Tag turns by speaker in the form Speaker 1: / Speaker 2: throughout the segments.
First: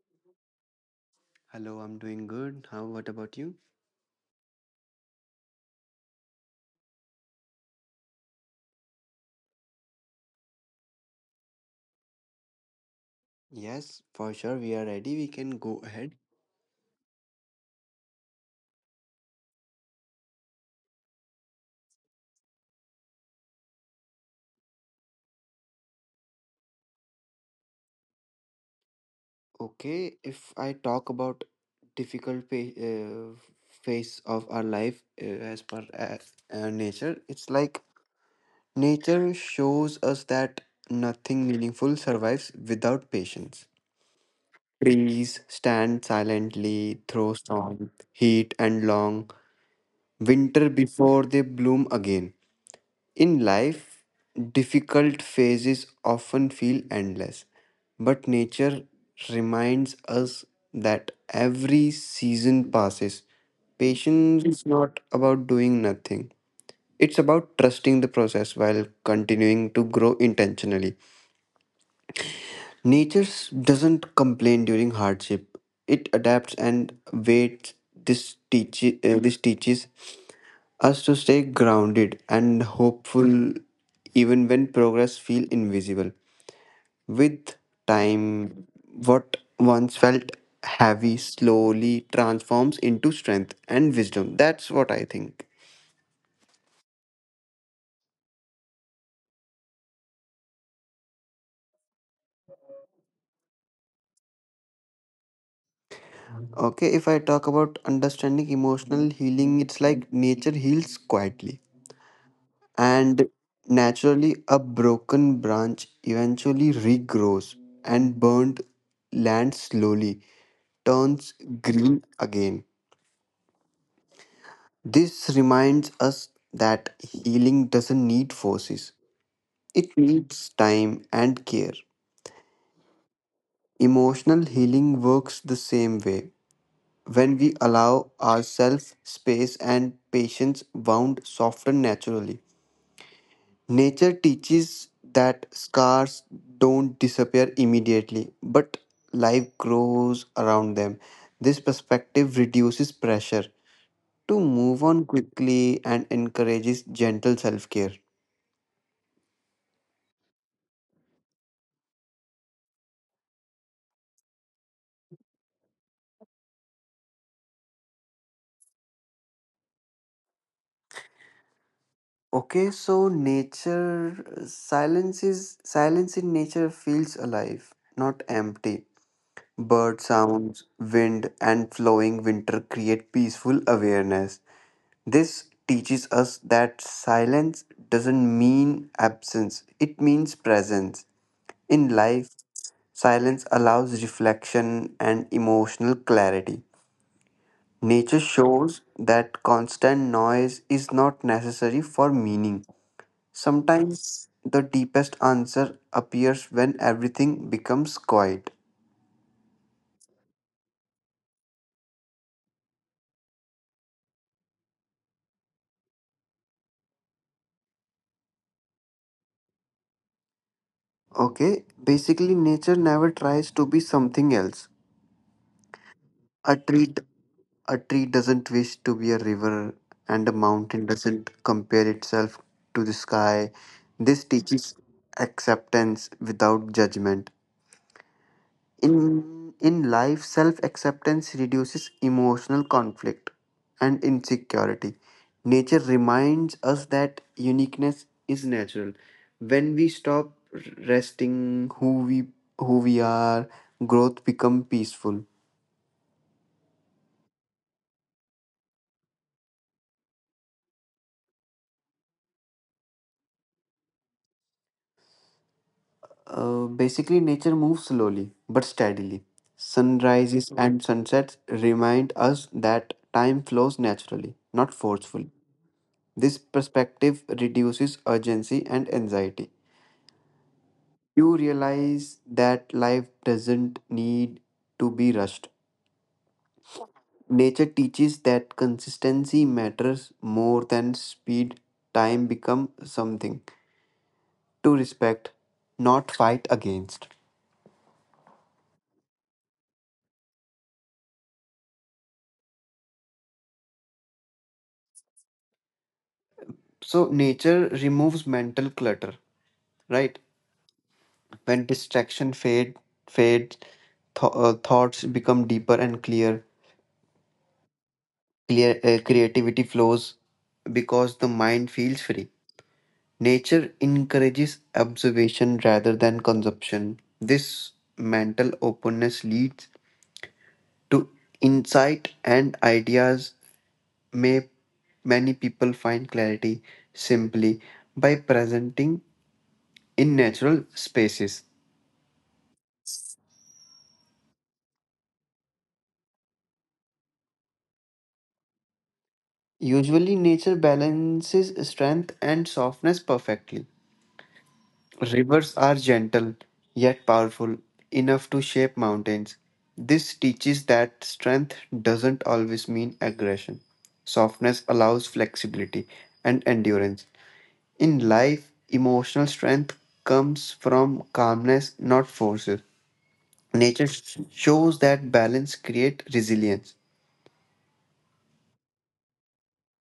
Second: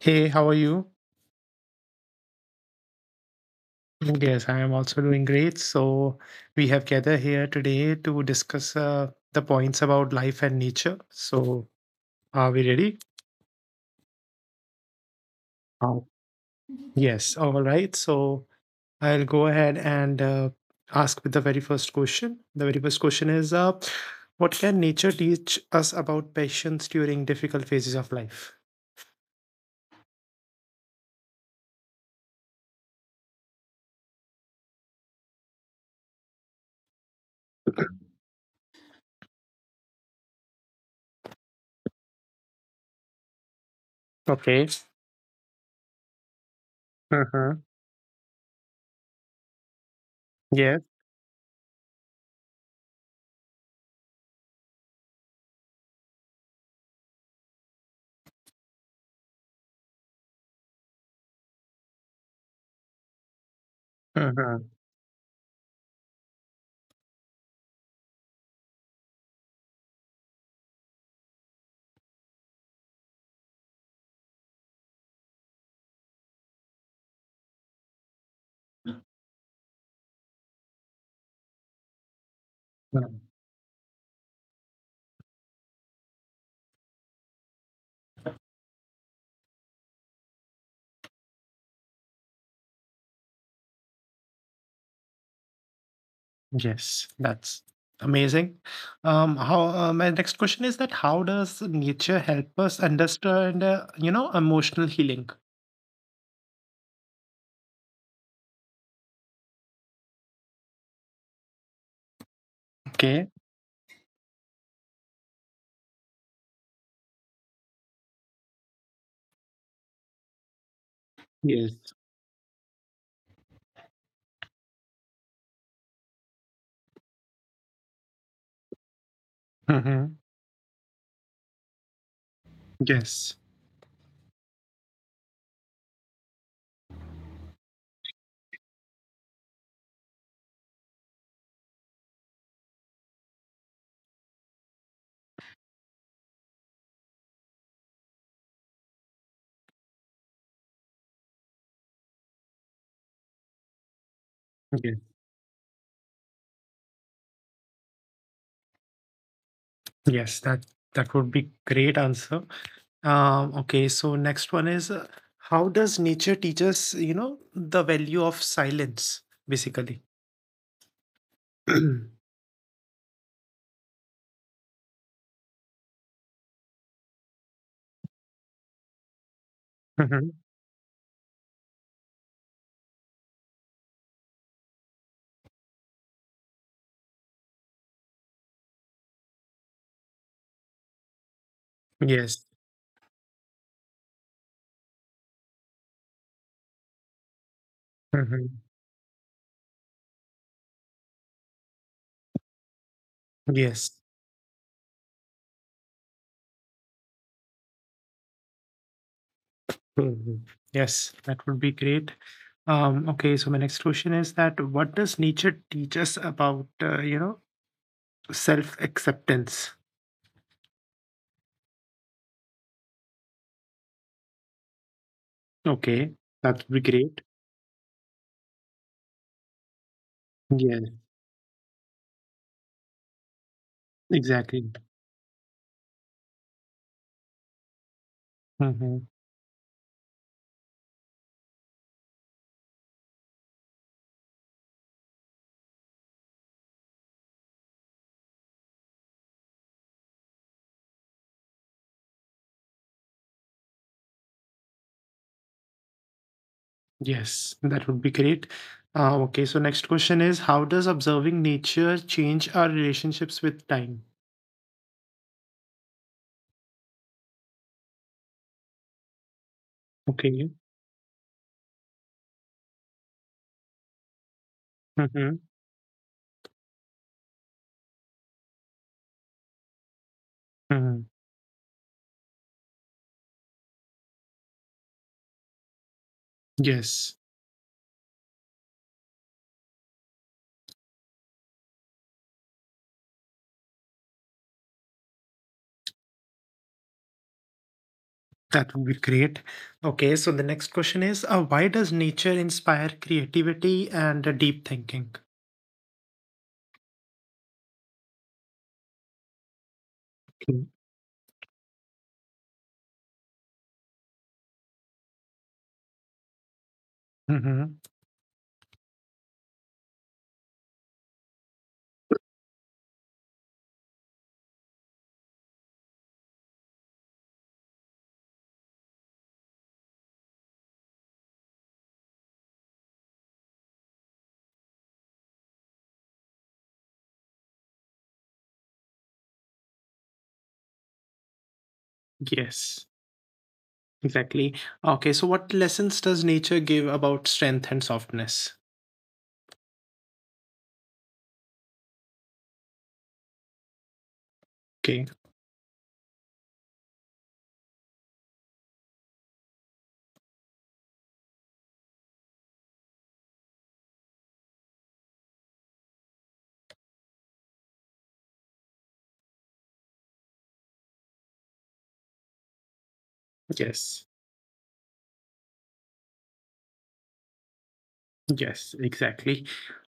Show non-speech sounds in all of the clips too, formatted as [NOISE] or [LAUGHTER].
Speaker 1: Hey, how are you?
Speaker 2: Hello, I'm doing good. How what about you?
Speaker 1: Mm, yes, I am also doing great. We have gathered here today to discuss the points about life and nature. So, are we ready?
Speaker 2: Yes, for sure we are ready. We can go
Speaker 1: Oh.
Speaker 2: ahead.
Speaker 1: Yes, all right. So, I'll go ahead and ask with the very first question. The very first question is what can nature teach us about patience during difficult phases of life?
Speaker 2: Okay, if I talk about difficult pa- uh, phase of our life as per nature, it's like nature shows us that nothing meaningful survives without patience.
Speaker 1: Okay.
Speaker 2: Trees stand silently through
Speaker 1: Uh-huh.
Speaker 2: storm, heat, and long winter
Speaker 1: Yes.
Speaker 2: before they bloom again. In life, difficult phases often feel endless, but nature reminds us that every season passes. Patience
Speaker 1: Uh-huh.
Speaker 2: is not about doing nothing, it's about trusting the process while continuing to grow intentionally. Doesn't complain during hardship, it adapts and waits. This teaches us to stay grounded and hopeful even when progress feels invisible. With time, what once felt heavy slowly transforms into strength and wisdom. That's what I think.
Speaker 1: Yes, that's amazing. How My next question is that how does nature help us understand, you know, emotional healing?
Speaker 2: Okay, if I talk about understanding emotional healing, it's like nature heals quietly.
Speaker 1: Okay.
Speaker 2: And naturally, a broken branch eventually regrows, and burnt land slowly turns
Speaker 1: Yes.
Speaker 2: green again. This reminds us that healing doesn't need forces, it
Speaker 1: Mm-hmm.
Speaker 2: needs time and care.
Speaker 1: Yes.
Speaker 2: Emotional healing works the same way. When we allow ourselves space and patience, wound soften naturally. Nature teaches that scars don't disappear immediately, but life grows around them. This perspective reduces pressure to move on
Speaker 1: Yes.
Speaker 2: quickly and encourages gentle self care.
Speaker 1: Yes, that would be great answer. Okay. So next one is how does nature teach us, you know, the value of silence, basically? [CLEARS THROAT]
Speaker 2: Okay, so nature silence is silence in nature feels alive, not empty. Bird
Speaker 1: Mm-hmm.
Speaker 2: sounds, wind, and flowing winter create peaceful awareness. This teaches us that silence doesn't mean absence, it means presence. In life,
Speaker 1: Yes.
Speaker 2: silence allows reflection and emotional clarity. Nature
Speaker 1: Mm-hmm.
Speaker 2: shows that constant noise is not necessary for meaning.
Speaker 1: Yes.
Speaker 2: Sometimes the deepest answer appears when everything becomes quiet.
Speaker 1: Mhm. Yes, that would be great. Okay, so my next question is that what does nature teach us about, you know, self-acceptance?
Speaker 2: Okay, basically, nature never tries to be something else.
Speaker 1: Okay, that would
Speaker 2: A
Speaker 1: be
Speaker 2: tree, d-
Speaker 1: great.
Speaker 2: a tree doesn't wish to be a river, and a mountain
Speaker 1: Yeah,
Speaker 2: doesn't compare itself to the sky. This
Speaker 1: exactly.
Speaker 2: teaches acceptance without judgment.
Speaker 1: Hmm.
Speaker 2: In life, self acceptance reduces emotional conflict and insecurity. Nature reminds us that uniqueness is natural. When we stop resting who we are, growth become peaceful.
Speaker 1: Yes, that would be great. Okay, so next question is how does observing nature change our relationships with time?
Speaker 2: Basically, nature moves slowly but steadily.
Speaker 1: Okay.
Speaker 2: Sunrises and sunsets remind us that time flows naturally, not
Speaker 1: Mm-hmm.
Speaker 2: forcefully. This perspective reduces urgency and anxiety.
Speaker 1: Hmm.
Speaker 2: You realize that life doesn't need to be rushed.
Speaker 1: Yes.
Speaker 2: Nature teaches that consistency matters more than speed. Time becomes something to respect, not fight against.
Speaker 1: That would be great. Okay, so the next question is why does nature inspire creativity and deep thinking?
Speaker 2: So nature removes mental clutter, right? When fades, thoughts become deeper and clear.
Speaker 1: Mm-hmm.
Speaker 2: Creativity flows because the mind feels free. Nature encourages observation rather than consumption. This mental openness leads to insight and ideas may Many people find clarity simply by presenting in natural spaces.
Speaker 1: Yes, exactly. Okay, so what lessons does nature give about strength and softness?
Speaker 2: Usually nature balances strength and softness perfectly.
Speaker 1: Okay,
Speaker 2: Rivers are gentle, yet powerful enough to shape mountains. This teaches that strength doesn't always mean aggression. Softness allows flexibility and endurance. In life, emotional strength comes from calmness, not forces.
Speaker 1: yes,
Speaker 2: Shows that balance creates resilience.
Speaker 1: yes, exactly.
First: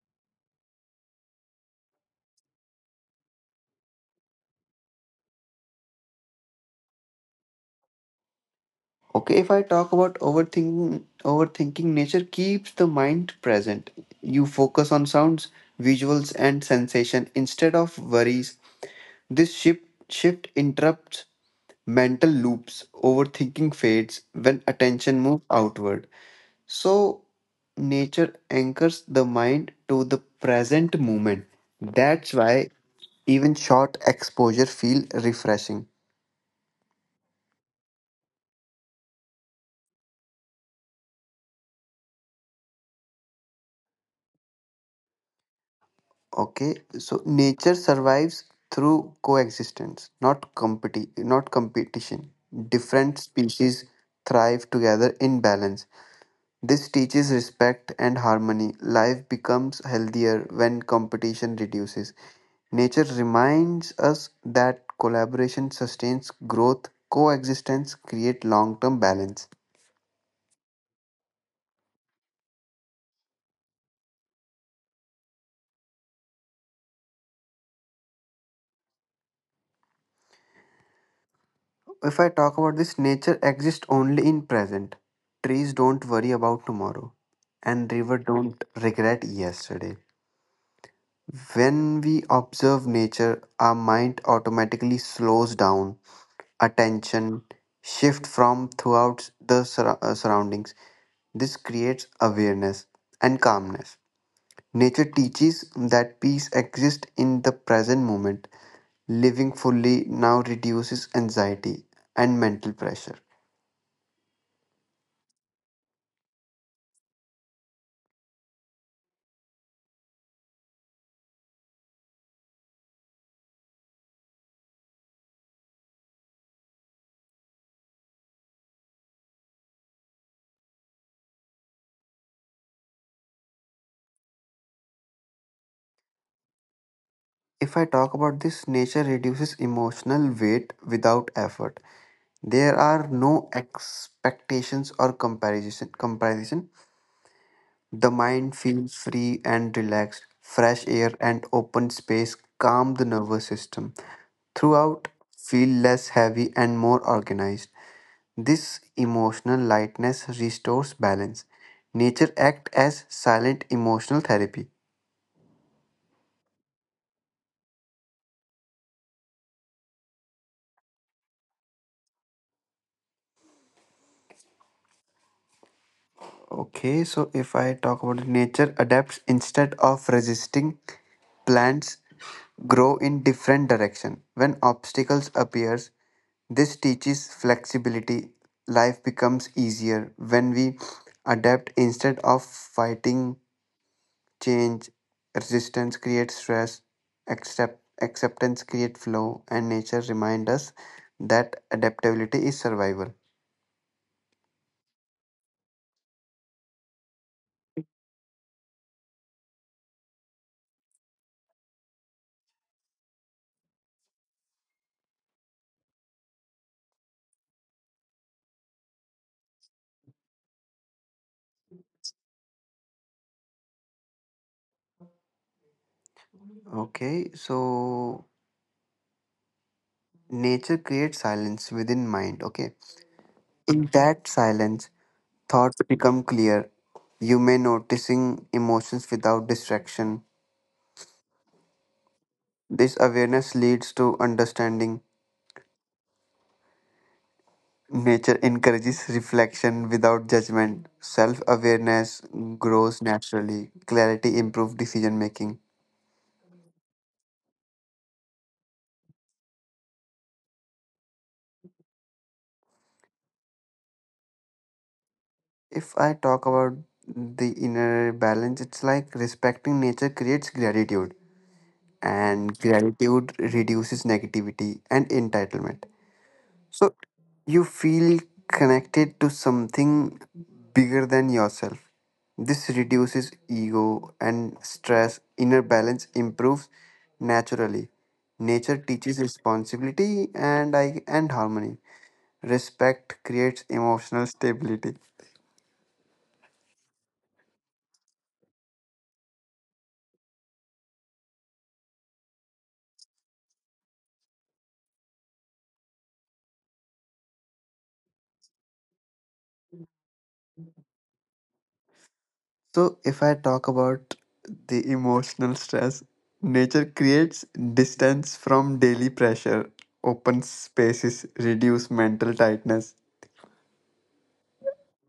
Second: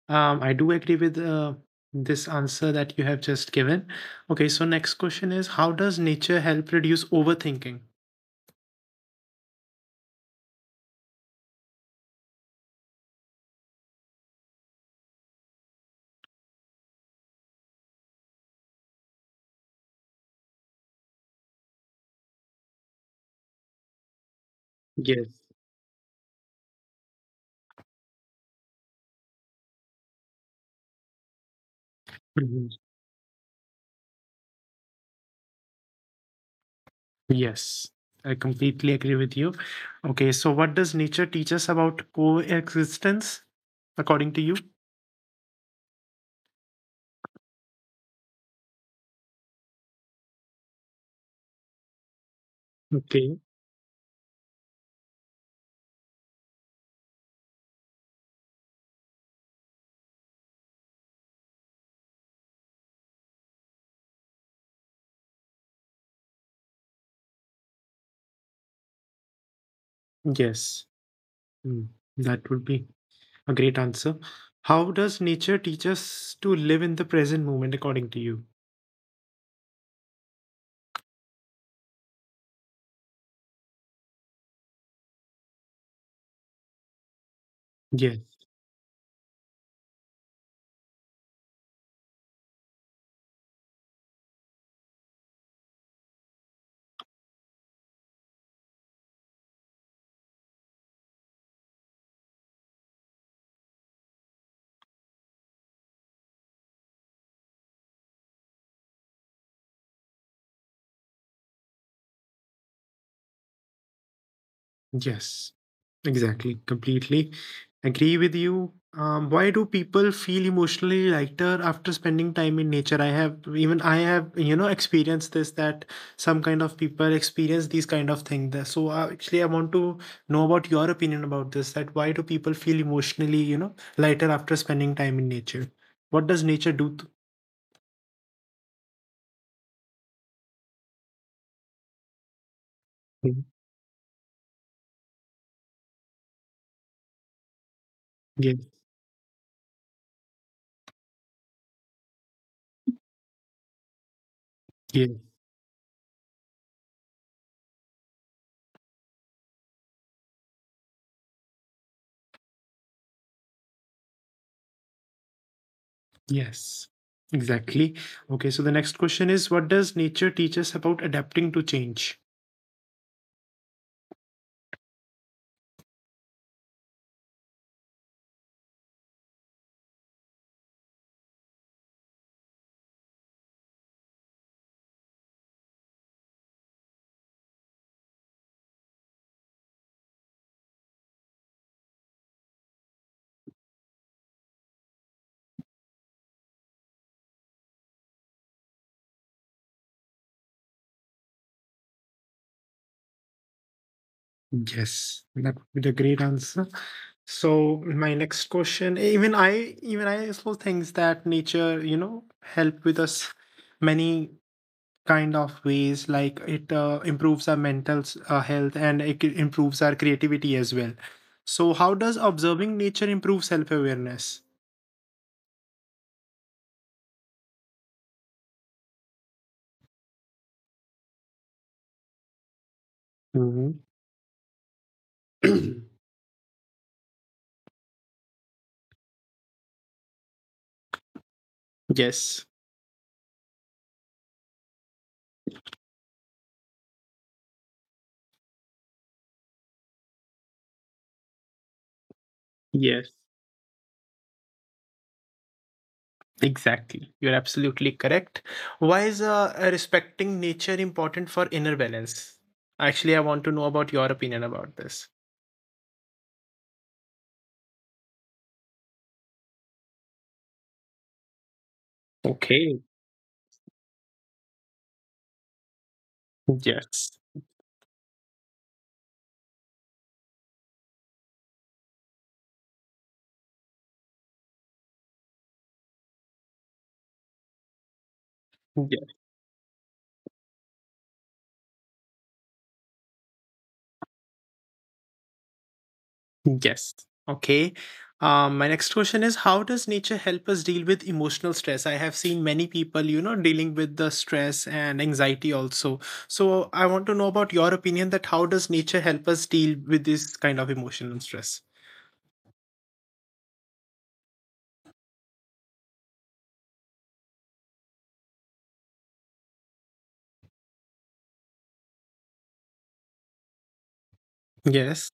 Speaker 1: I do agree with this answer that you have just given. Okay, so next question is how does nature help reduce overthinking?
Speaker 2: Okay, if I talk about overthinking nature keeps the mind present. You focus on sounds, visuals, and sensation instead of worries. This shift interrupts mental loops. Overthinking fades when attention
Speaker 1: Yes.
Speaker 2: moves outward. So, nature anchors the mind to the present moment. That's why even short exposure feel refreshing.
Speaker 1: Yes, I completely agree with you. Okay, so what does nature teach us about coexistence, according to you?
Speaker 2: Okay, so nature survives through coexistence, not competition. Different
Speaker 1: Okay,
Speaker 2: species thrive together in balance. This teaches respect and harmony. Life becomes healthier when competition reduces. Nature reminds us that collaboration sustains growth, coexistence creates long-term balance.
Speaker 1: yes, hmm, that would be a great answer. How does nature teach us to live in the present moment, according to you?
Speaker 2: If I talk about this, nature exists only in present. Trees don't worry about tomorrow, and river
Speaker 1: Yes,
Speaker 2: don't regret yesterday. When we observe nature, our mind automatically slows down, attention shift from throughout the surroundings. This creates awareness and calmness. Nature teaches that peace exists in the present moment. Living fully now reduces anxiety and mental pressure.
Speaker 1: yes. Exactly, completely agree with you. Why do people feel emotionally lighter after spending time in nature? I have you know experienced this that some kind of people experience these kind of things. So actually I want to know about your opinion about this. That why do people feel emotionally, you know, lighter after spending time in nature? What does nature do? To-
Speaker 2: If I talk about this, nature reduces emotional weight without effort. There are
Speaker 1: Mm,
Speaker 2: no expectations or comparison. Comparison. The
Speaker 1: yeah,
Speaker 2: mind feels free and relaxed. Fresh air and open space calm the nervous system.
Speaker 1: yeah,
Speaker 2: Throughout, feel less heavy and more organized. This emotional lightness restores balance. Nature acts as silent emotional therapy.
Speaker 1: yes, exactly. Okay, so the next question is, what does nature teach us about adapting to change?
Speaker 2: Okay, so if I talk about nature adapts instead of resisting, plants grow in different direction. When obstacles appears, this teaches flexibility. Life becomes easier when we adapt instead of fighting change. Resistance creates stress, acceptance creates flow, and nature remind us that adaptability is survival.
Speaker 1: Yes, that would be the great answer. So my next question, even I also thinks that nature, you know, help with us many kind of ways. Like it improves our mental health, and it improves our creativity as well. So how does observing nature improve self awareness?
Speaker 2: Okay, so nature creates silence within mind. Okay.
Speaker 1: Hmm.
Speaker 2: In that silence, thoughts
Speaker 1: [CLEARS THROAT]
Speaker 2: become clear. You may noticing emotions without distraction.
Speaker 1: Yes.
Speaker 2: This awareness leads to understanding. Nature encourages reflection without judgment. Self-awareness grows
Speaker 1: Yes.
Speaker 2: naturally. Clarity improves decision making.
Speaker 1: Exactly. You're absolutely correct. Why is respecting nature important for inner balance? Actually, I want to know about your opinion about this.
Speaker 2: If I talk about the inner balance, it's like respecting nature creates gratitude, and
Speaker 1: Okay.
Speaker 2: gratitude reduces negativity and entitlement. So
Speaker 1: Yes.
Speaker 2: you feel connected to something bigger than yourself. This reduces ego and stress. Inner balance improves naturally. Nature
Speaker 1: Yes.
Speaker 2: teaches responsibility and I and harmony. Respect creates emotional stability.
Speaker 1: Yes. Okay. My next question is, how does nature help us deal with emotional stress? I have seen many people, you know, dealing with the stress and anxiety also. So I want to know about your opinion that how does nature help us deal with this kind of emotional stress?
Speaker 2: So if I talk about the emotional stress, nature creates distance from daily pressure. Open spaces reduce mental tightness.
Speaker 1: Yes.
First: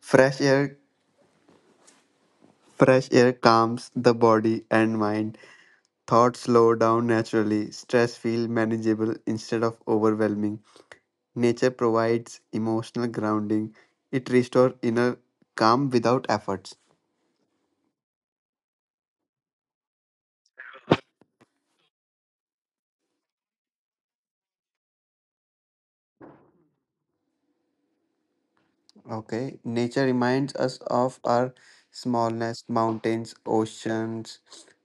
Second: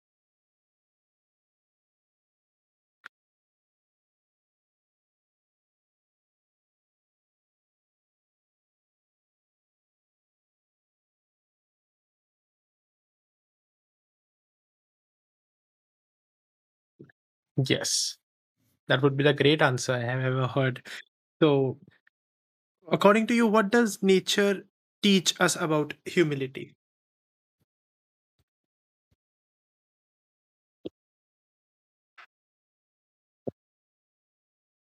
Speaker 2: Fresh air Fresh air calms the body and mind. Thoughts slow down naturally. Stress feels manageable instead of overwhelming. Nature provides emotional grounding. It restores inner calm without efforts.
Speaker 1: Yes. That would be the great answer I have ever heard. So, according to you, what does nature teach us about humility?
Speaker 2: Okay, nature reminds us of our smallness. Mountains, oceans,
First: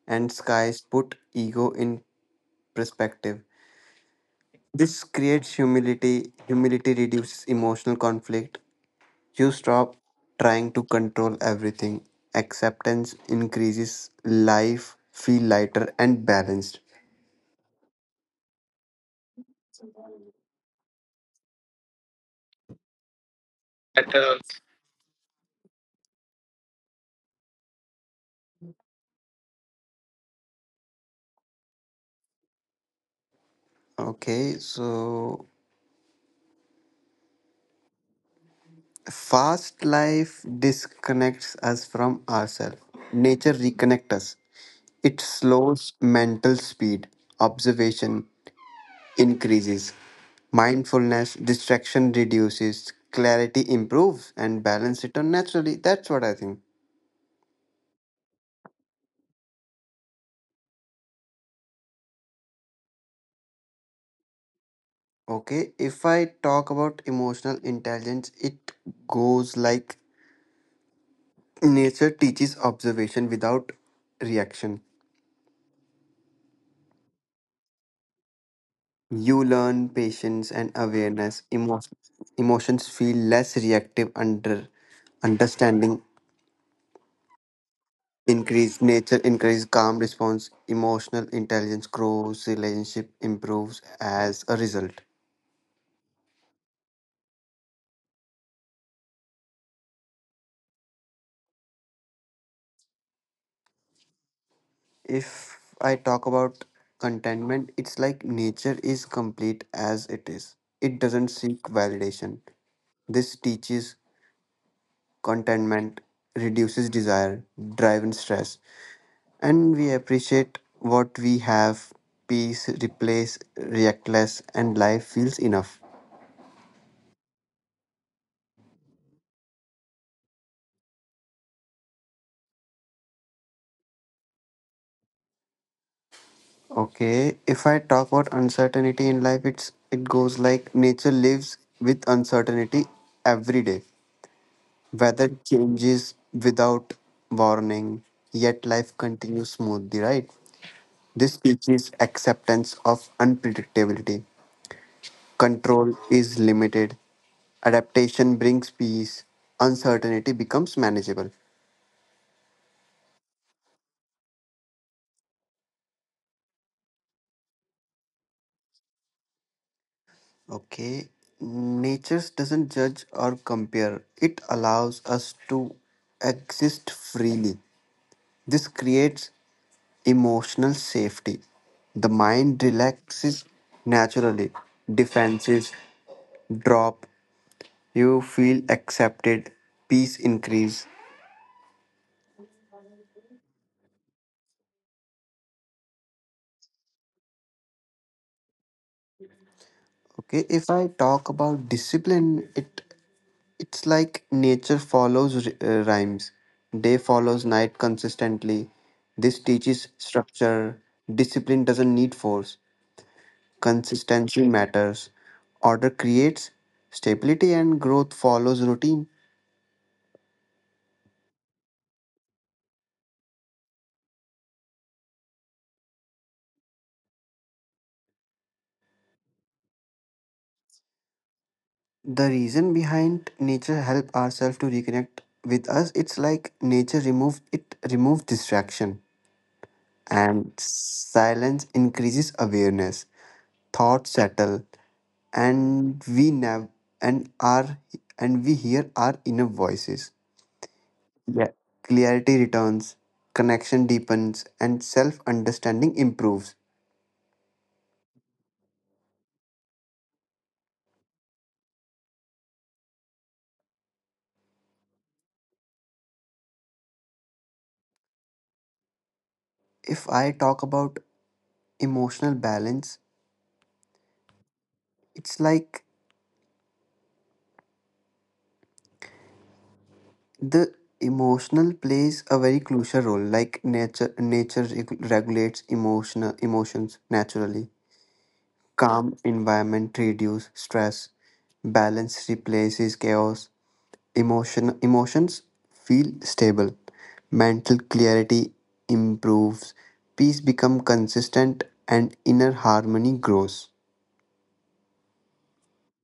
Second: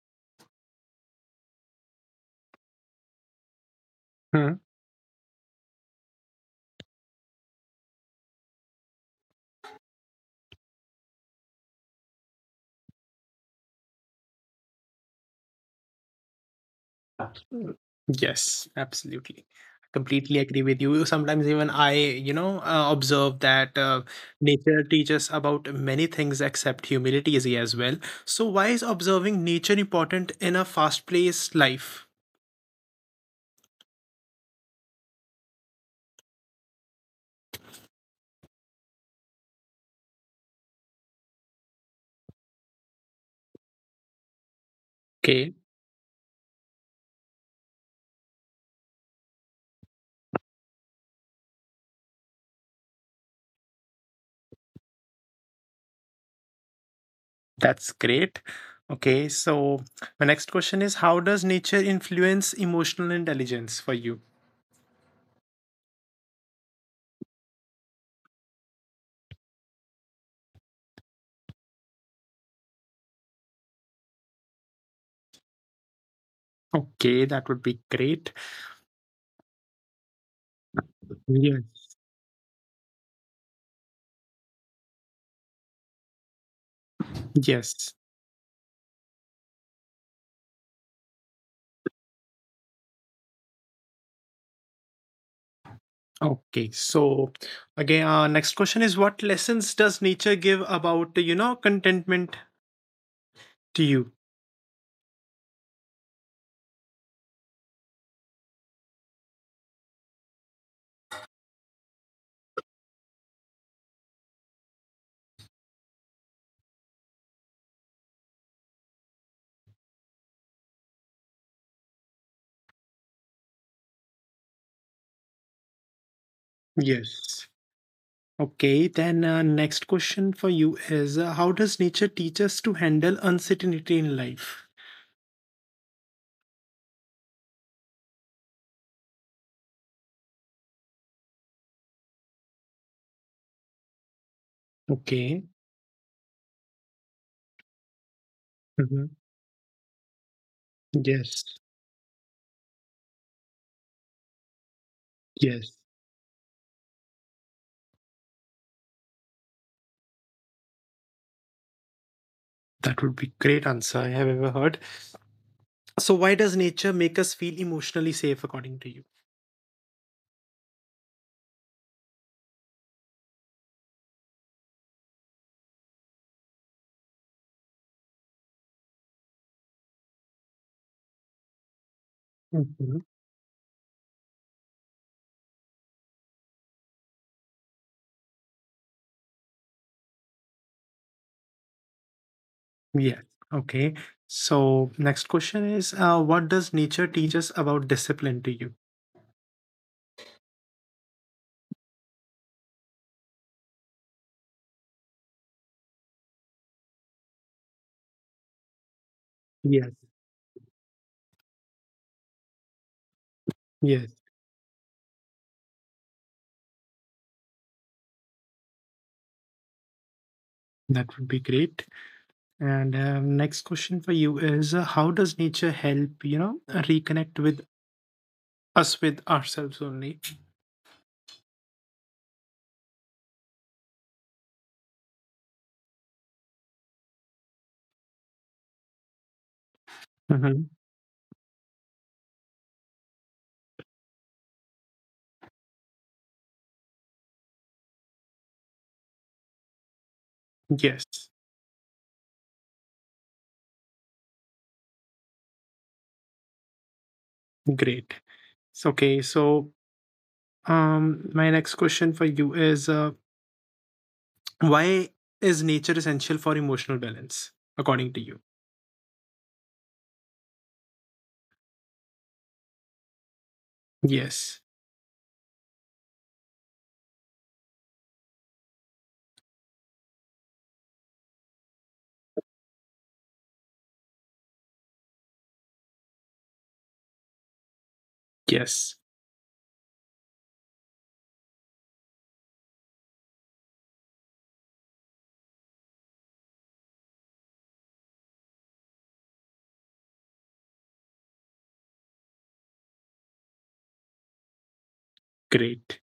Speaker 2: and skies put ego in perspective.
Speaker 1: Hmm.
Speaker 2: This creates humility. Humility reduces emotional conflict. You stop trying to control everything. Acceptance increases life, feel lighter and balanced.
Speaker 1: Yes, absolutely. I completely agree with you. Sometimes even I, you know, observe that nature teaches about many things except humility is as well. So why is observing nature important in a fast-paced life?
Speaker 2: Okay, so fast life disconnects us from ourselves. Nature reconnects us. It
Speaker 1: Okay,
Speaker 2: slows mental speed. Observation increases. Mindfulness, distraction reduces, clarity improves, and balance returns naturally. That's what I think.
Speaker 1: that's great. Okay, so my next question is how does nature influence emotional intelligence for you?
Speaker 2: Okay, if I talk about emotional intelligence, it goes like nature teaches observation without reaction.
Speaker 1: Okay, that would be great.
Speaker 2: You learn patience and awareness.
Speaker 1: Yes.
Speaker 2: Emotions feel less reactive under understanding
Speaker 1: Yes.
Speaker 2: increase nature increase calm response emotional intelligence grows relationship improves as a result.
Speaker 1: Okay. So again, next question is what lessons does nature give about, you know, contentment to you?
Speaker 2: If I talk about contentment, it's like nature is complete as it is. It doesn't seek validation. This teaches contentment, reduces desire, drive, and stress. And we appreciate what we have. Peace, replace, reactless, and life feels enough.
Speaker 1: Yes. Okay, then next question for you is how does nature teach us to handle uncertainty in life?
Speaker 2: Okay, if I talk about uncertainty in life, it goes like nature lives with uncertainty every day. Weather
Speaker 1: Okay.
Speaker 2: changes without warning, yet life
Speaker 1: Hmm.
Speaker 2: continues smoothly, right? This
Speaker 1: Yes.
Speaker 2: teaches acceptance of unpredictability.
Speaker 1: Yes.
Speaker 2: Control is limited. Adaptation brings peace. Uncertainty becomes manageable.
Speaker 1: That would be great answer I have ever heard. So why does nature make us feel emotionally safe according to
Speaker 2: Okay, nature doesn't judge or compare, it allows us to exist freely. This creates emotional safety. The mind
Speaker 1: you?
Speaker 2: relaxes naturally. Defenses drop. You feel accepted. Peace increase.
Speaker 1: Yes. Okay. So next question is, what does nature teach us about discipline to you?
Speaker 2: Okay, if I talk about discipline, it's like nature follows rhymes. Day follows night consistently. This teaches
Speaker 1: Yes.
Speaker 2: structure. Discipline doesn't need force.
Speaker 1: Yes.
Speaker 2: Consistency matters. Order creates stability and growth follows routine.
Speaker 1: That would be great. And next question for you is, how does nature help, you know, reconnect with us with ourselves only?
Speaker 2: The reason behind nature help ourselves to reconnect with us. It's like nature remove it removes distraction and
Speaker 1: Hmm.
Speaker 2: silence increases awareness. Thoughts settle, and we nav and our and we hear our inner voices.
Speaker 1: Yes.
Speaker 2: Yeah. Clarity returns, connection deepens, and self understanding improves.
Speaker 1: Great. So, okay. So my next question for you is, why is nature essential for emotional balance, according to you?
Speaker 2: If I talk about emotional balance,
Speaker 1: Yes.
Speaker 2: it's like the emotional plays a very crucial role. Like nature regulates emotional emotions naturally.
Speaker 1: Yes.
Speaker 2: Calm environment reduce stress. Balance replaces chaos. Emotions feel stable. Mental clarity improves. Peace become consistent and inner harmony grows.
Speaker 1: Great.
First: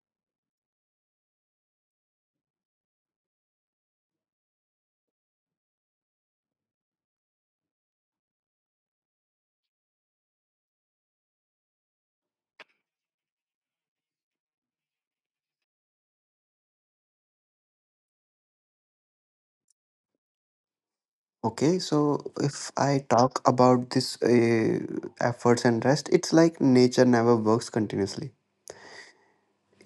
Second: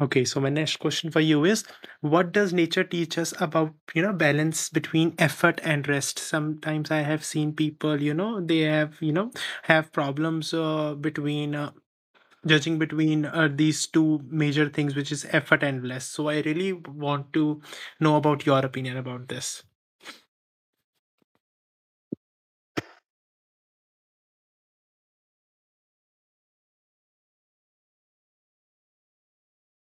Speaker 1: Okay, so my next question for you is what does nature teach us about, you know, balance between effort and rest? Sometimes I have seen people, you know, they have, you know, have problems between judging between these two major things, which is effort and rest. So I really want to know about your opinion about this.
Speaker 2: Okay, so if I talk about this efforts and rest, it's like nature never works continuously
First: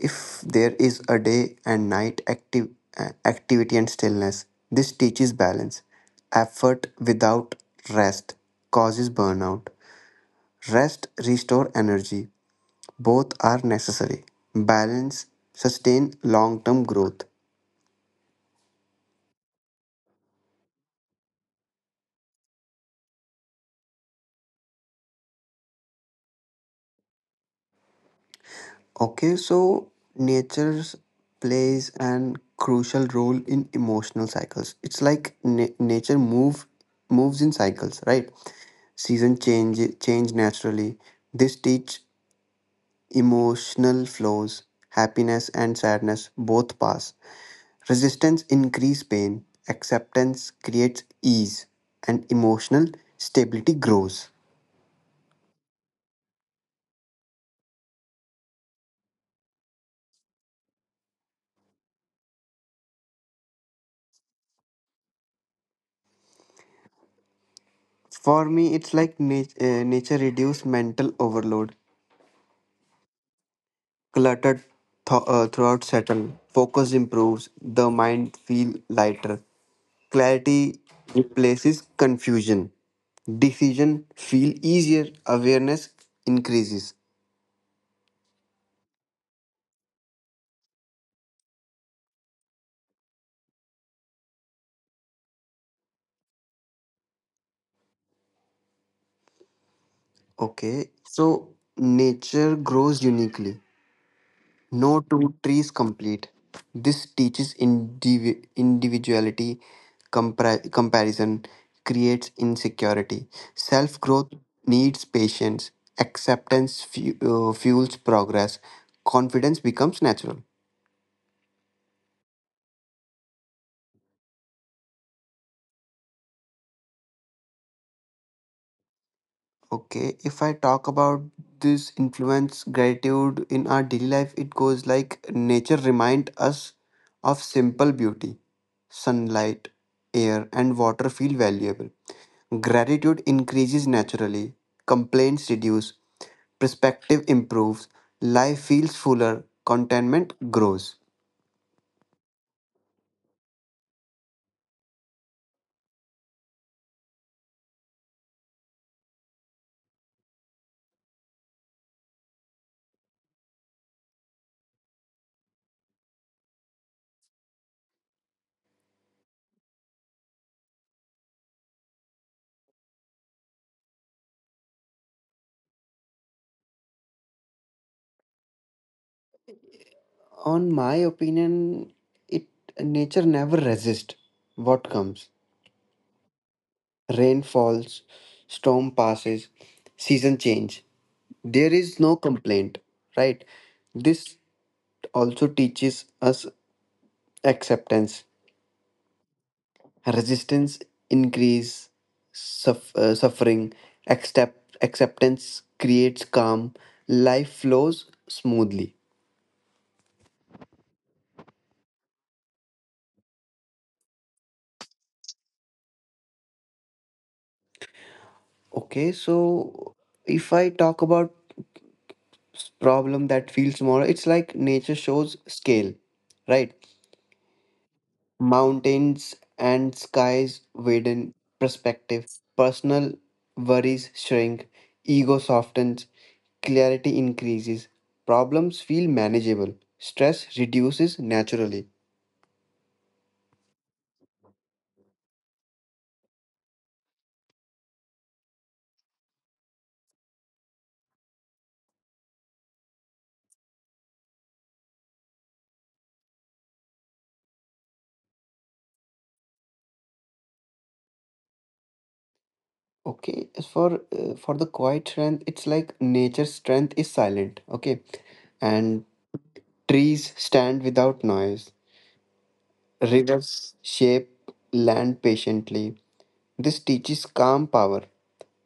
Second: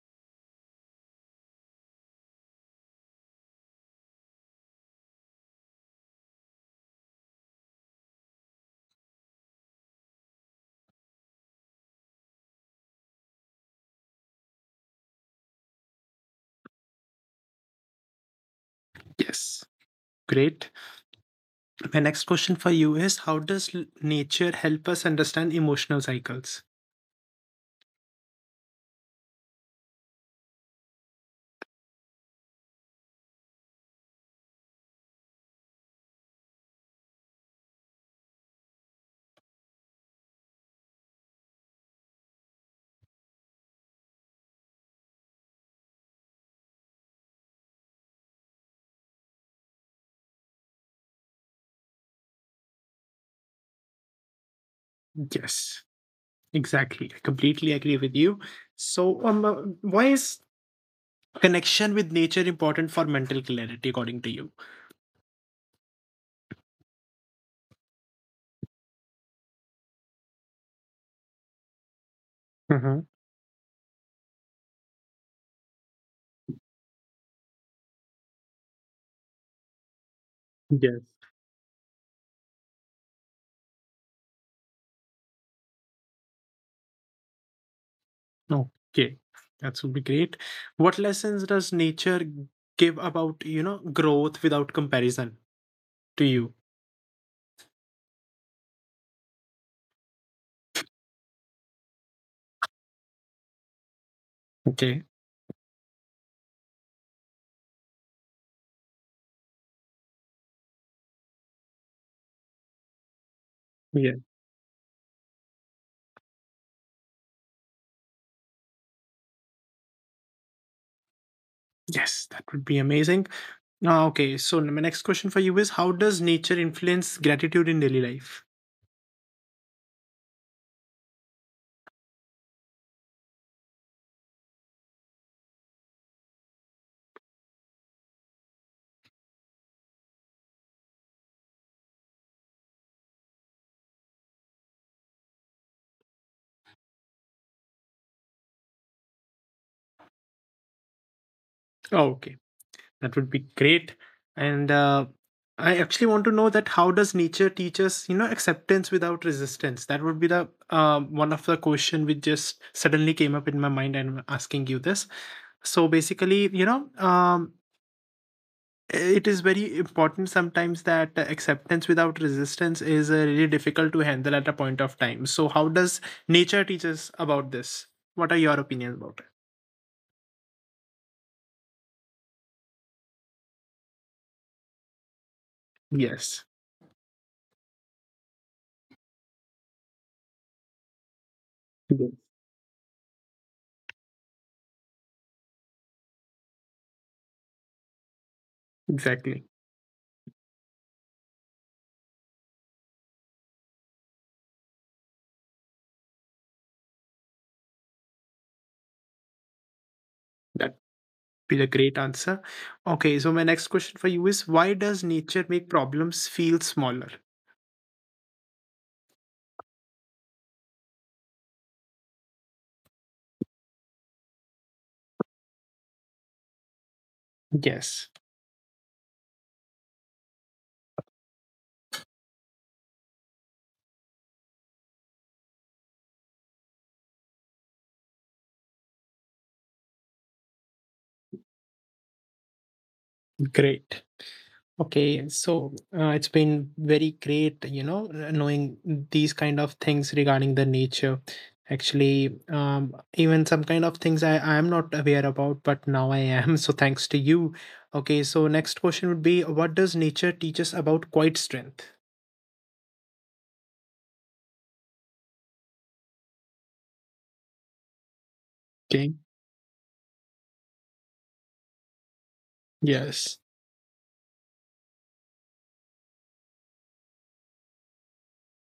Speaker 2: if there is a day and night active activity and stillness. This teaches balance. Effort without rest causes burnout. Rest restore energy. Both are necessary. Balance sustain long term growth.
Speaker 1: Yes. Great. My next question for you is how does nature help us understand emotional cycles?
Speaker 2: Okay, so nature's plays an crucial role in emotional cycles. It's like na- nature move moves in cycles, right? Season change naturally. This teach emotional flows, happiness and sadness both pass. Resistance increases pain, acceptance creates ease, and emotional stability grows.
Speaker 1: Yes. Exactly. I completely agree with you. So, why is connection with nature important for mental clarity, according to you?
Speaker 2: For me, it's like nature reduces mental overload.
Speaker 1: Hmm.
Speaker 2: Cluttered throughout settle, focus improves, the mind feel lighter. Clarity
Speaker 1: Yes.
Speaker 2: replaces confusion. Decision feel easier, awareness increases.
Speaker 1: Okay, that would be great. What lessons does nature give about, you know, growth without comparison to you?
Speaker 2: Okay, so nature grows uniquely. No
Speaker 1: Okay.
Speaker 2: two trees complete. This teaches individuality, comparison creates insecurity. Self
Speaker 1: Yeah.
Speaker 2: growth needs patience, acceptance fuels progress, confidence becomes natural.
Speaker 1: Yes, that would be amazing. Okay, so my next question for you is how does nature influence gratitude in daily life?
Speaker 2: Okay, if I talk about this influence gratitude in our daily life, it goes like nature remind us of simple beauty. Sunlight, air, and water feel valuable. Gratitude increases naturally. Complaints reduce. Perspective improves. Life feels fuller. Contentment grows.
Speaker 1: Okay. That would be great. And I actually want to know that how does nature teach us, you know, acceptance without resistance? That would be the one of the question which just suddenly came up in my mind, and I'm asking you this. So basically, you know, it is very important sometimes that acceptance without resistance is really difficult to handle at a point of time. So how does nature teach us about this? What are your opinions about it?
Speaker 2: On my opinion, it nature never resists what comes.
Speaker 1: Yes.
Speaker 2: Rain falls, storm passes, season change. There is
Speaker 1: Yes.
Speaker 2: no complaint, right? This also teaches us acceptance,
Speaker 1: Exactly.
Speaker 2: resistance, increase, suffering, acceptance creates calm, life flows smoothly.
Speaker 1: Be a great answer. Okay, so my next question for you is why does nature make problems feel smaller?
Speaker 2: Okay, so if I talk about problem that feels smaller, it's like nature shows scale, right?
Speaker 1: Yes,
Speaker 2: Mountains and skies widen perspective. Personal worries shrink. Ego softens. Clarity increases. Problems feel manageable. Stress reduces naturally.
Speaker 1: great. Okay, so it's been very great, you know, knowing these kind of things regarding the nature. Actually, even some kind of things I am not aware about, but now I am. [LAUGHS] So thanks to you. Okay, so next question would be what does nature teach us about quiet strength?
Speaker 2: Okay, as for the quiet strength, it's like nature's strength is silent. Okay, and
Speaker 1: Okay,
Speaker 2: trees stand without noise.
Speaker 1: yes.
Speaker 2: Rivers shape land patiently. This teaches calm power.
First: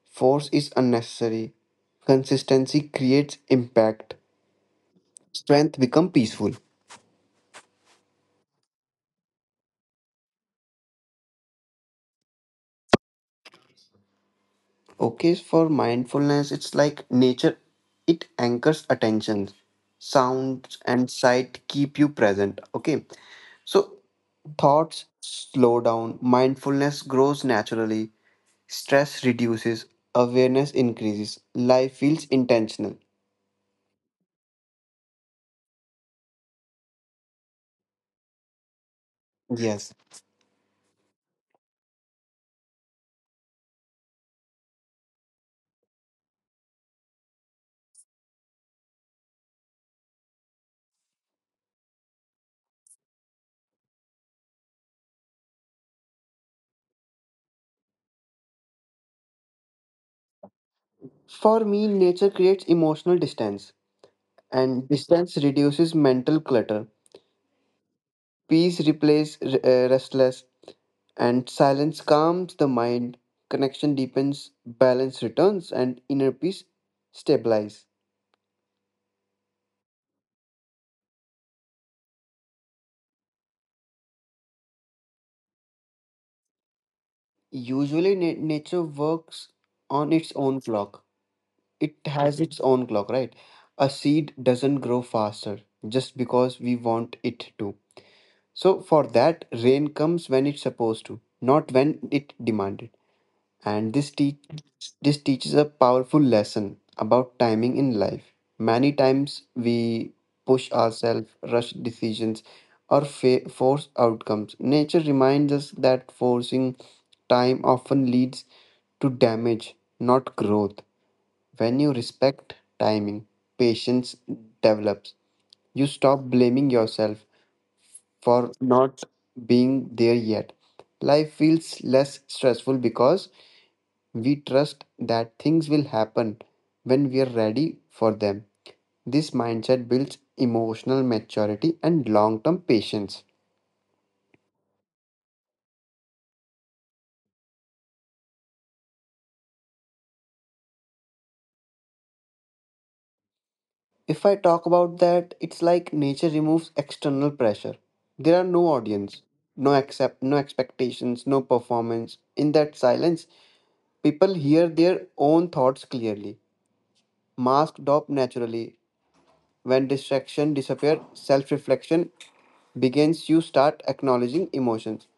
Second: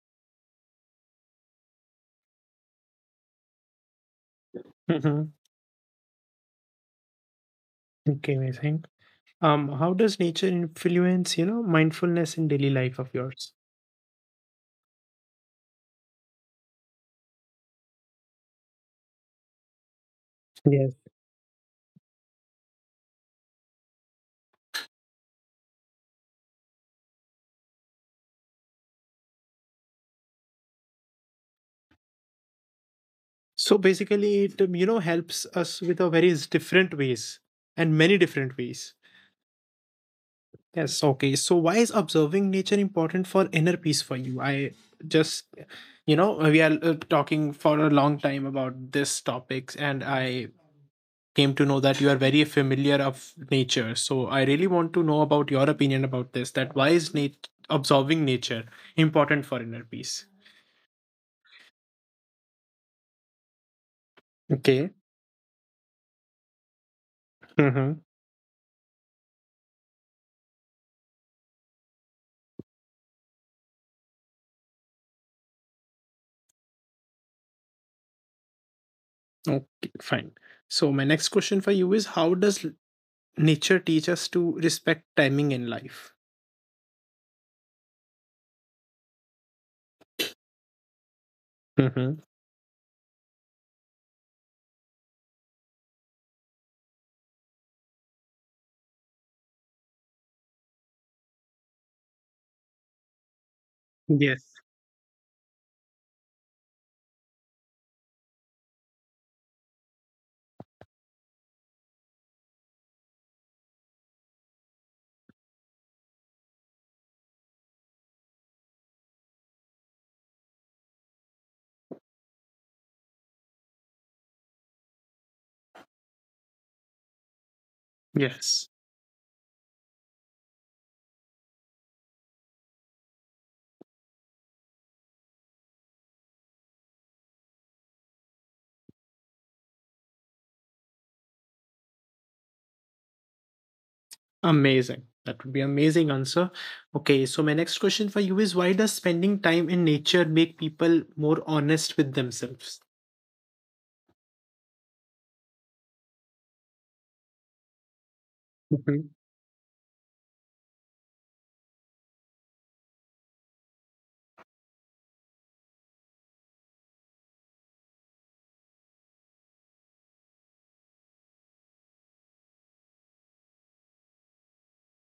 Speaker 2: Force is unnecessary. Consistency creates impact.
Speaker 1: Hmm.
Speaker 2: Strength become peaceful.
Speaker 1: Okay, amazing. Um, how does nature influence, you know, mindfulness in daily life of yours?
Speaker 2: Okay, for mindfulness, it's like nature. It anchors attention. Sounds
Speaker 1: Yes.
Speaker 2: and sight keep you present. Okay, so thoughts slow down. Mindfulness grows naturally. Stress reduces. Awareness increases. Life feels intentional.
Speaker 1: So basically it, you know, helps us with a various different ways and many different ways.
Speaker 2: Yes.
Speaker 1: Yes, okay, so why is observing nature important for inner peace for you? I just, you know, we are talking for a long time about this topics, and I came to know that you are very familiar of nature. So I really want to know about your opinion about this, that why is observing nature important for inner peace.
Speaker 2: For me, nature creates emotional distance, and
Speaker 1: Okay.
Speaker 2: distance reduces mental clutter.
Speaker 1: Mm-hmm.
Speaker 2: Peace replaces restless, and silence calms the mind. Connection deepens, balance returns, and inner peace stabilizes.
Speaker 1: Okay, fine. So my next question for you is how does nature teach us to respect timing in life?
Speaker 2: Usually, nature works on its own clock. It
Speaker 1: Mm-hmm.
Speaker 2: has its own clock, right? A seed doesn't grow faster just because we want it to. So, for that, rain comes when it's supposed to, not when it demanded. and this te-
Speaker 1: Yes.
Speaker 2: this teaches a powerful lesson about timing in life. Many times we push ourselves, rush decisions, or force outcomes. Nature reminds us that forcing time often leads to damage, not growth. When you respect timing, patience develops. You stop blaming yourself for
Speaker 1: Yes.
Speaker 2: not being there yet. Life feels less stressful because we trust that things will happen when we are ready for them. This mindset builds emotional maturity and long term patience.
Speaker 1: Amazing. That would be amazing answer. Okay, so my next question for you is why does spending time in nature make people more honest with themselves?
Speaker 2: If I talk about that, it's like nature removes external pressure. There are no
Speaker 1: Mhm.
Speaker 2: audience, no accept, no expectations, no performance. In that silence, people hear their own thoughts clearly, masked up naturally. When distraction disappears, self reflection begins. You start acknowledging emotions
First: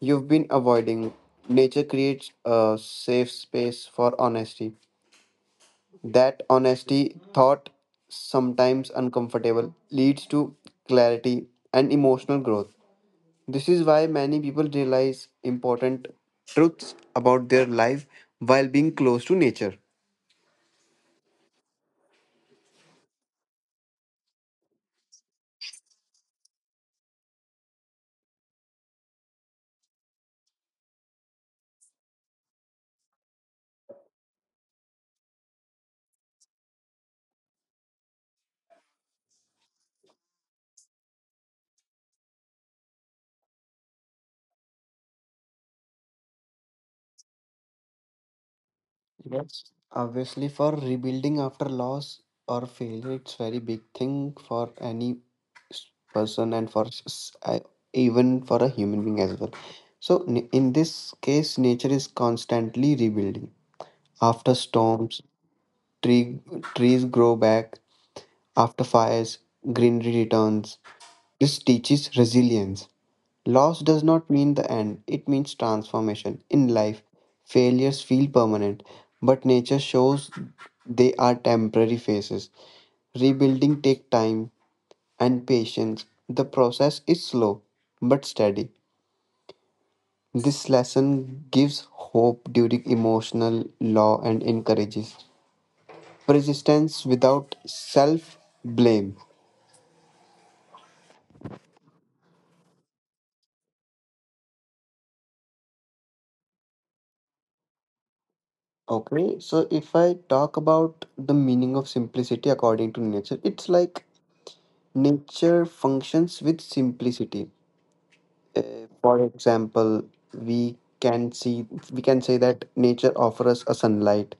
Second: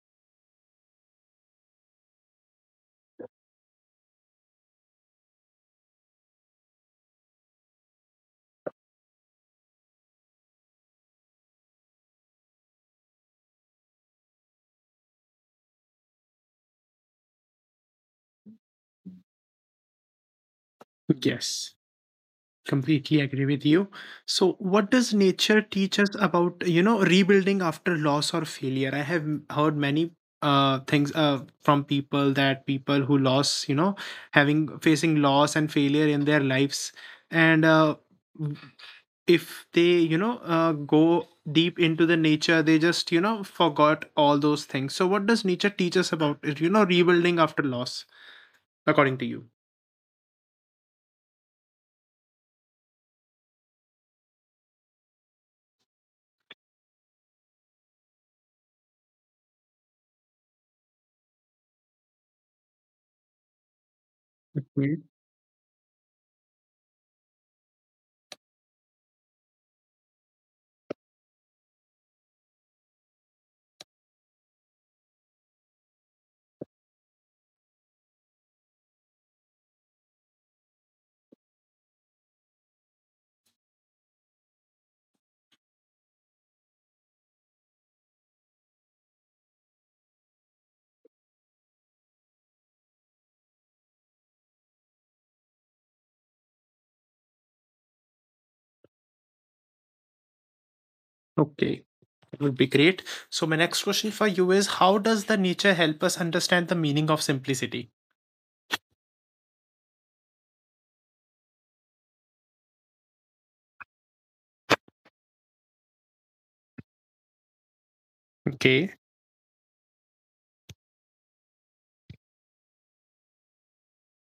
Speaker 2: you've been avoiding. Nature creates a safe space for honesty. That honesty, thought sometimes uncomfortable, leads to clarity and emotional growth. This is why many people realize important truths about their life while being close to nature.
Speaker 1: Yes. Completely agree with you. So, what does nature teach us about, you know, rebuilding after loss or failure? I have heard many things from people that people who lost, you know, having facing loss and failure in their lives, and w- if they, you know, go deep into the nature, they just, you know, forgot all those things. So, what does nature teach us about it? You know, rebuilding after loss, according to you.
Speaker 2: Yes, obviously, for rebuilding after loss or failure, it's very big thing for any s- person, and for even for a human being as well. So, in this case, nature is constantly rebuilding. After
Speaker 1: Okay.
Speaker 2: storms, tree, trees grow back; after fires, greenery returns. This teaches resilience. Loss does not mean the end, it means transformation. In life, failures feel permanent, but nature shows they are temporary phases. Rebuilding takes time and patience. The process is slow but steady. This lesson gives hope during emotional low and encourages persistence without self blame.
Speaker 1: Okay. It would be great. So, my next question for you is, how does the nature help us understand the meaning of simplicity?
Speaker 2: Okay, so if I talk about the meaning of simplicity according to nature, it's like nature functions with simplicity. Uh,
Speaker 1: Okay.
Speaker 2: for example, we can see we can say that nature offers us a sunlight.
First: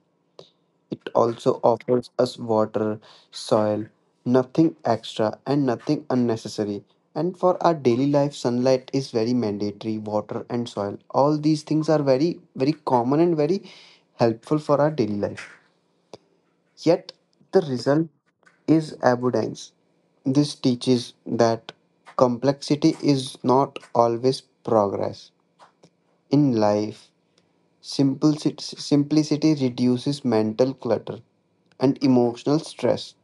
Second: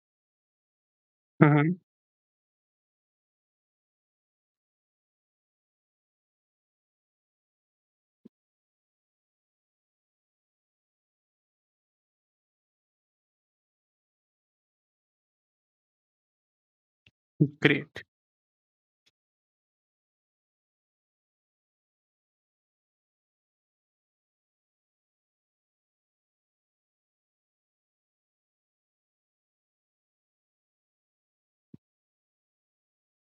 Speaker 2: It also
Speaker 1: Mhm.
Speaker 2: offers us water, soil, nothing extra and nothing unnecessary. And for our daily life, sunlight is very mandatory, water and soil. All these things are very, very common and very helpful for our daily life. Yet the
Speaker 1: Great.
Speaker 2: result is abundance. This teaches that complexity is not always progress. In life, simplicity reduces mental clutter and emotional stress.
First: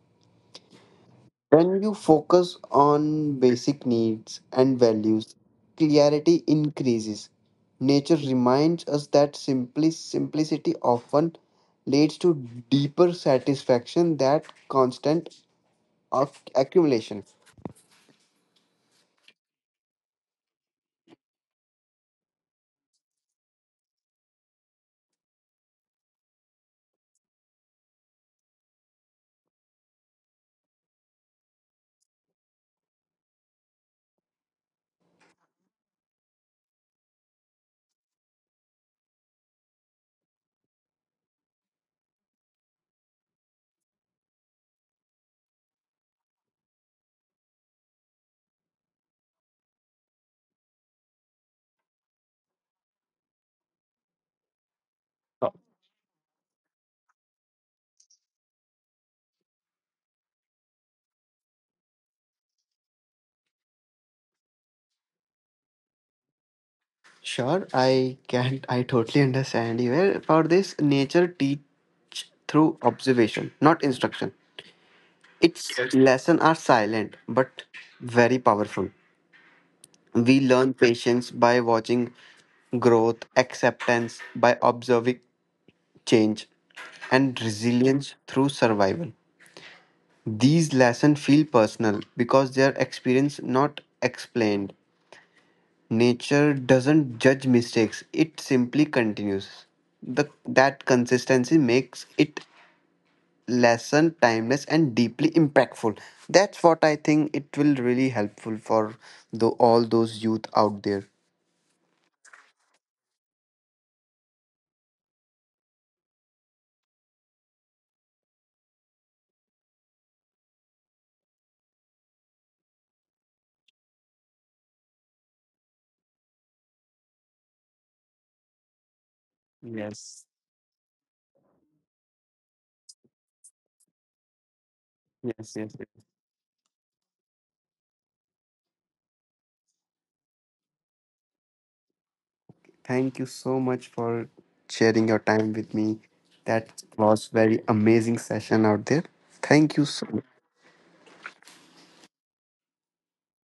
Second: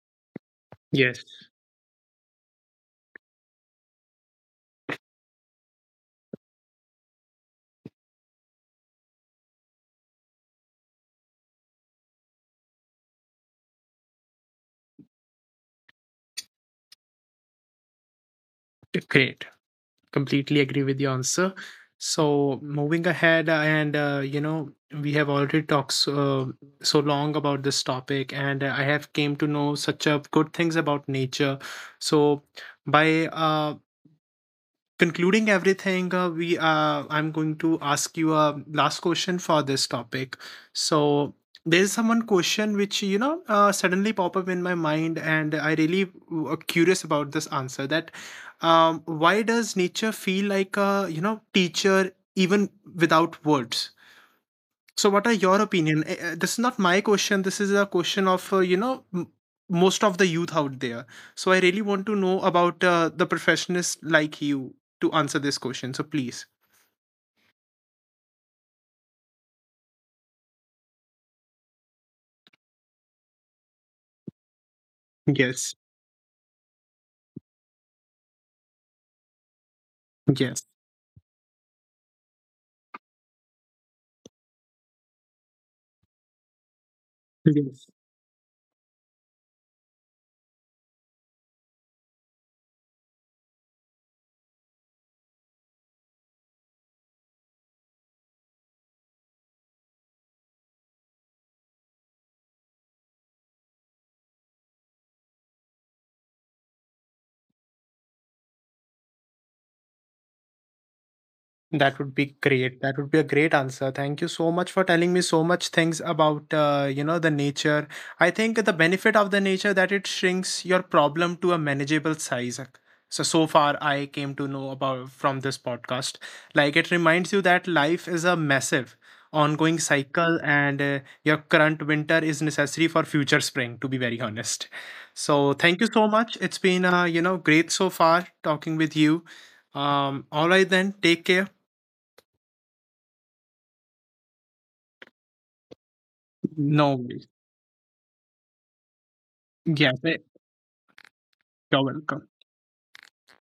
Speaker 1: Yes.
Speaker 2: When you focus on basic needs and values, clarity increases. Nature reminds us that simplicity often leads to deeper satisfaction than constant of accumulation.
Speaker 1: Great. Completely agree with your answer. So, moving ahead, and you know, we have already talked so, so long about this topic, and I have came to know such a good things about nature. So, by concluding everything, we I'm going to ask you a last question for this topic. So there's someone question which, you know, suddenly pop up in my mind, and I really curious about this answer. That why does nature feel like a, you know, teacher even without words? So, what are your opinion? This is not my question. This is a question of, you know, most of the youth out there. So, I really want to know about the professionals like you to answer this question. So, please.
Speaker 2: Sure, I can. I totally understand you. Well, for this, nature teach through observation, not instruction.
Speaker 1: Yes.
Speaker 2: Its Yes. lesson are silent but very powerful. We
Speaker 1: Yes.
Speaker 2: learn patience by watching growth, acceptance by observing change, and
Speaker 1: Yes.
Speaker 2: resilience through survival. These lessons feel personal because they are experienced, not explained. Nature doesn't judge mistakes, it simply continues. That consistency makes it lesson timeless and deeply impactful. That's what I think it will really helpful for all those youth out there.
Speaker 1: That would be great. That would be a great answer. Thank you so much for telling me so much things about, you know, the nature. I think the benefit of the nature that it shrinks your problem to a manageable size. So so far I came to know about from this podcast. Like it reminds you that life is a massive ongoing
Speaker 2: Yes,
Speaker 1: cycle, and your current winter is necessary for future spring, to be very honest. So
Speaker 2: yes, yes,
Speaker 1: thank you
Speaker 2: yes.
Speaker 1: so much. It's been, you know, great so far talking with you. Um, all right then. Take care.
Speaker 2: Thank you so much for sharing your time with me. That
Speaker 1: No,
Speaker 2: was
Speaker 1: güey,
Speaker 2: very amazing session out there. Thank you
Speaker 1: ya
Speaker 2: so
Speaker 1: sé,
Speaker 2: much.
Speaker 1: cover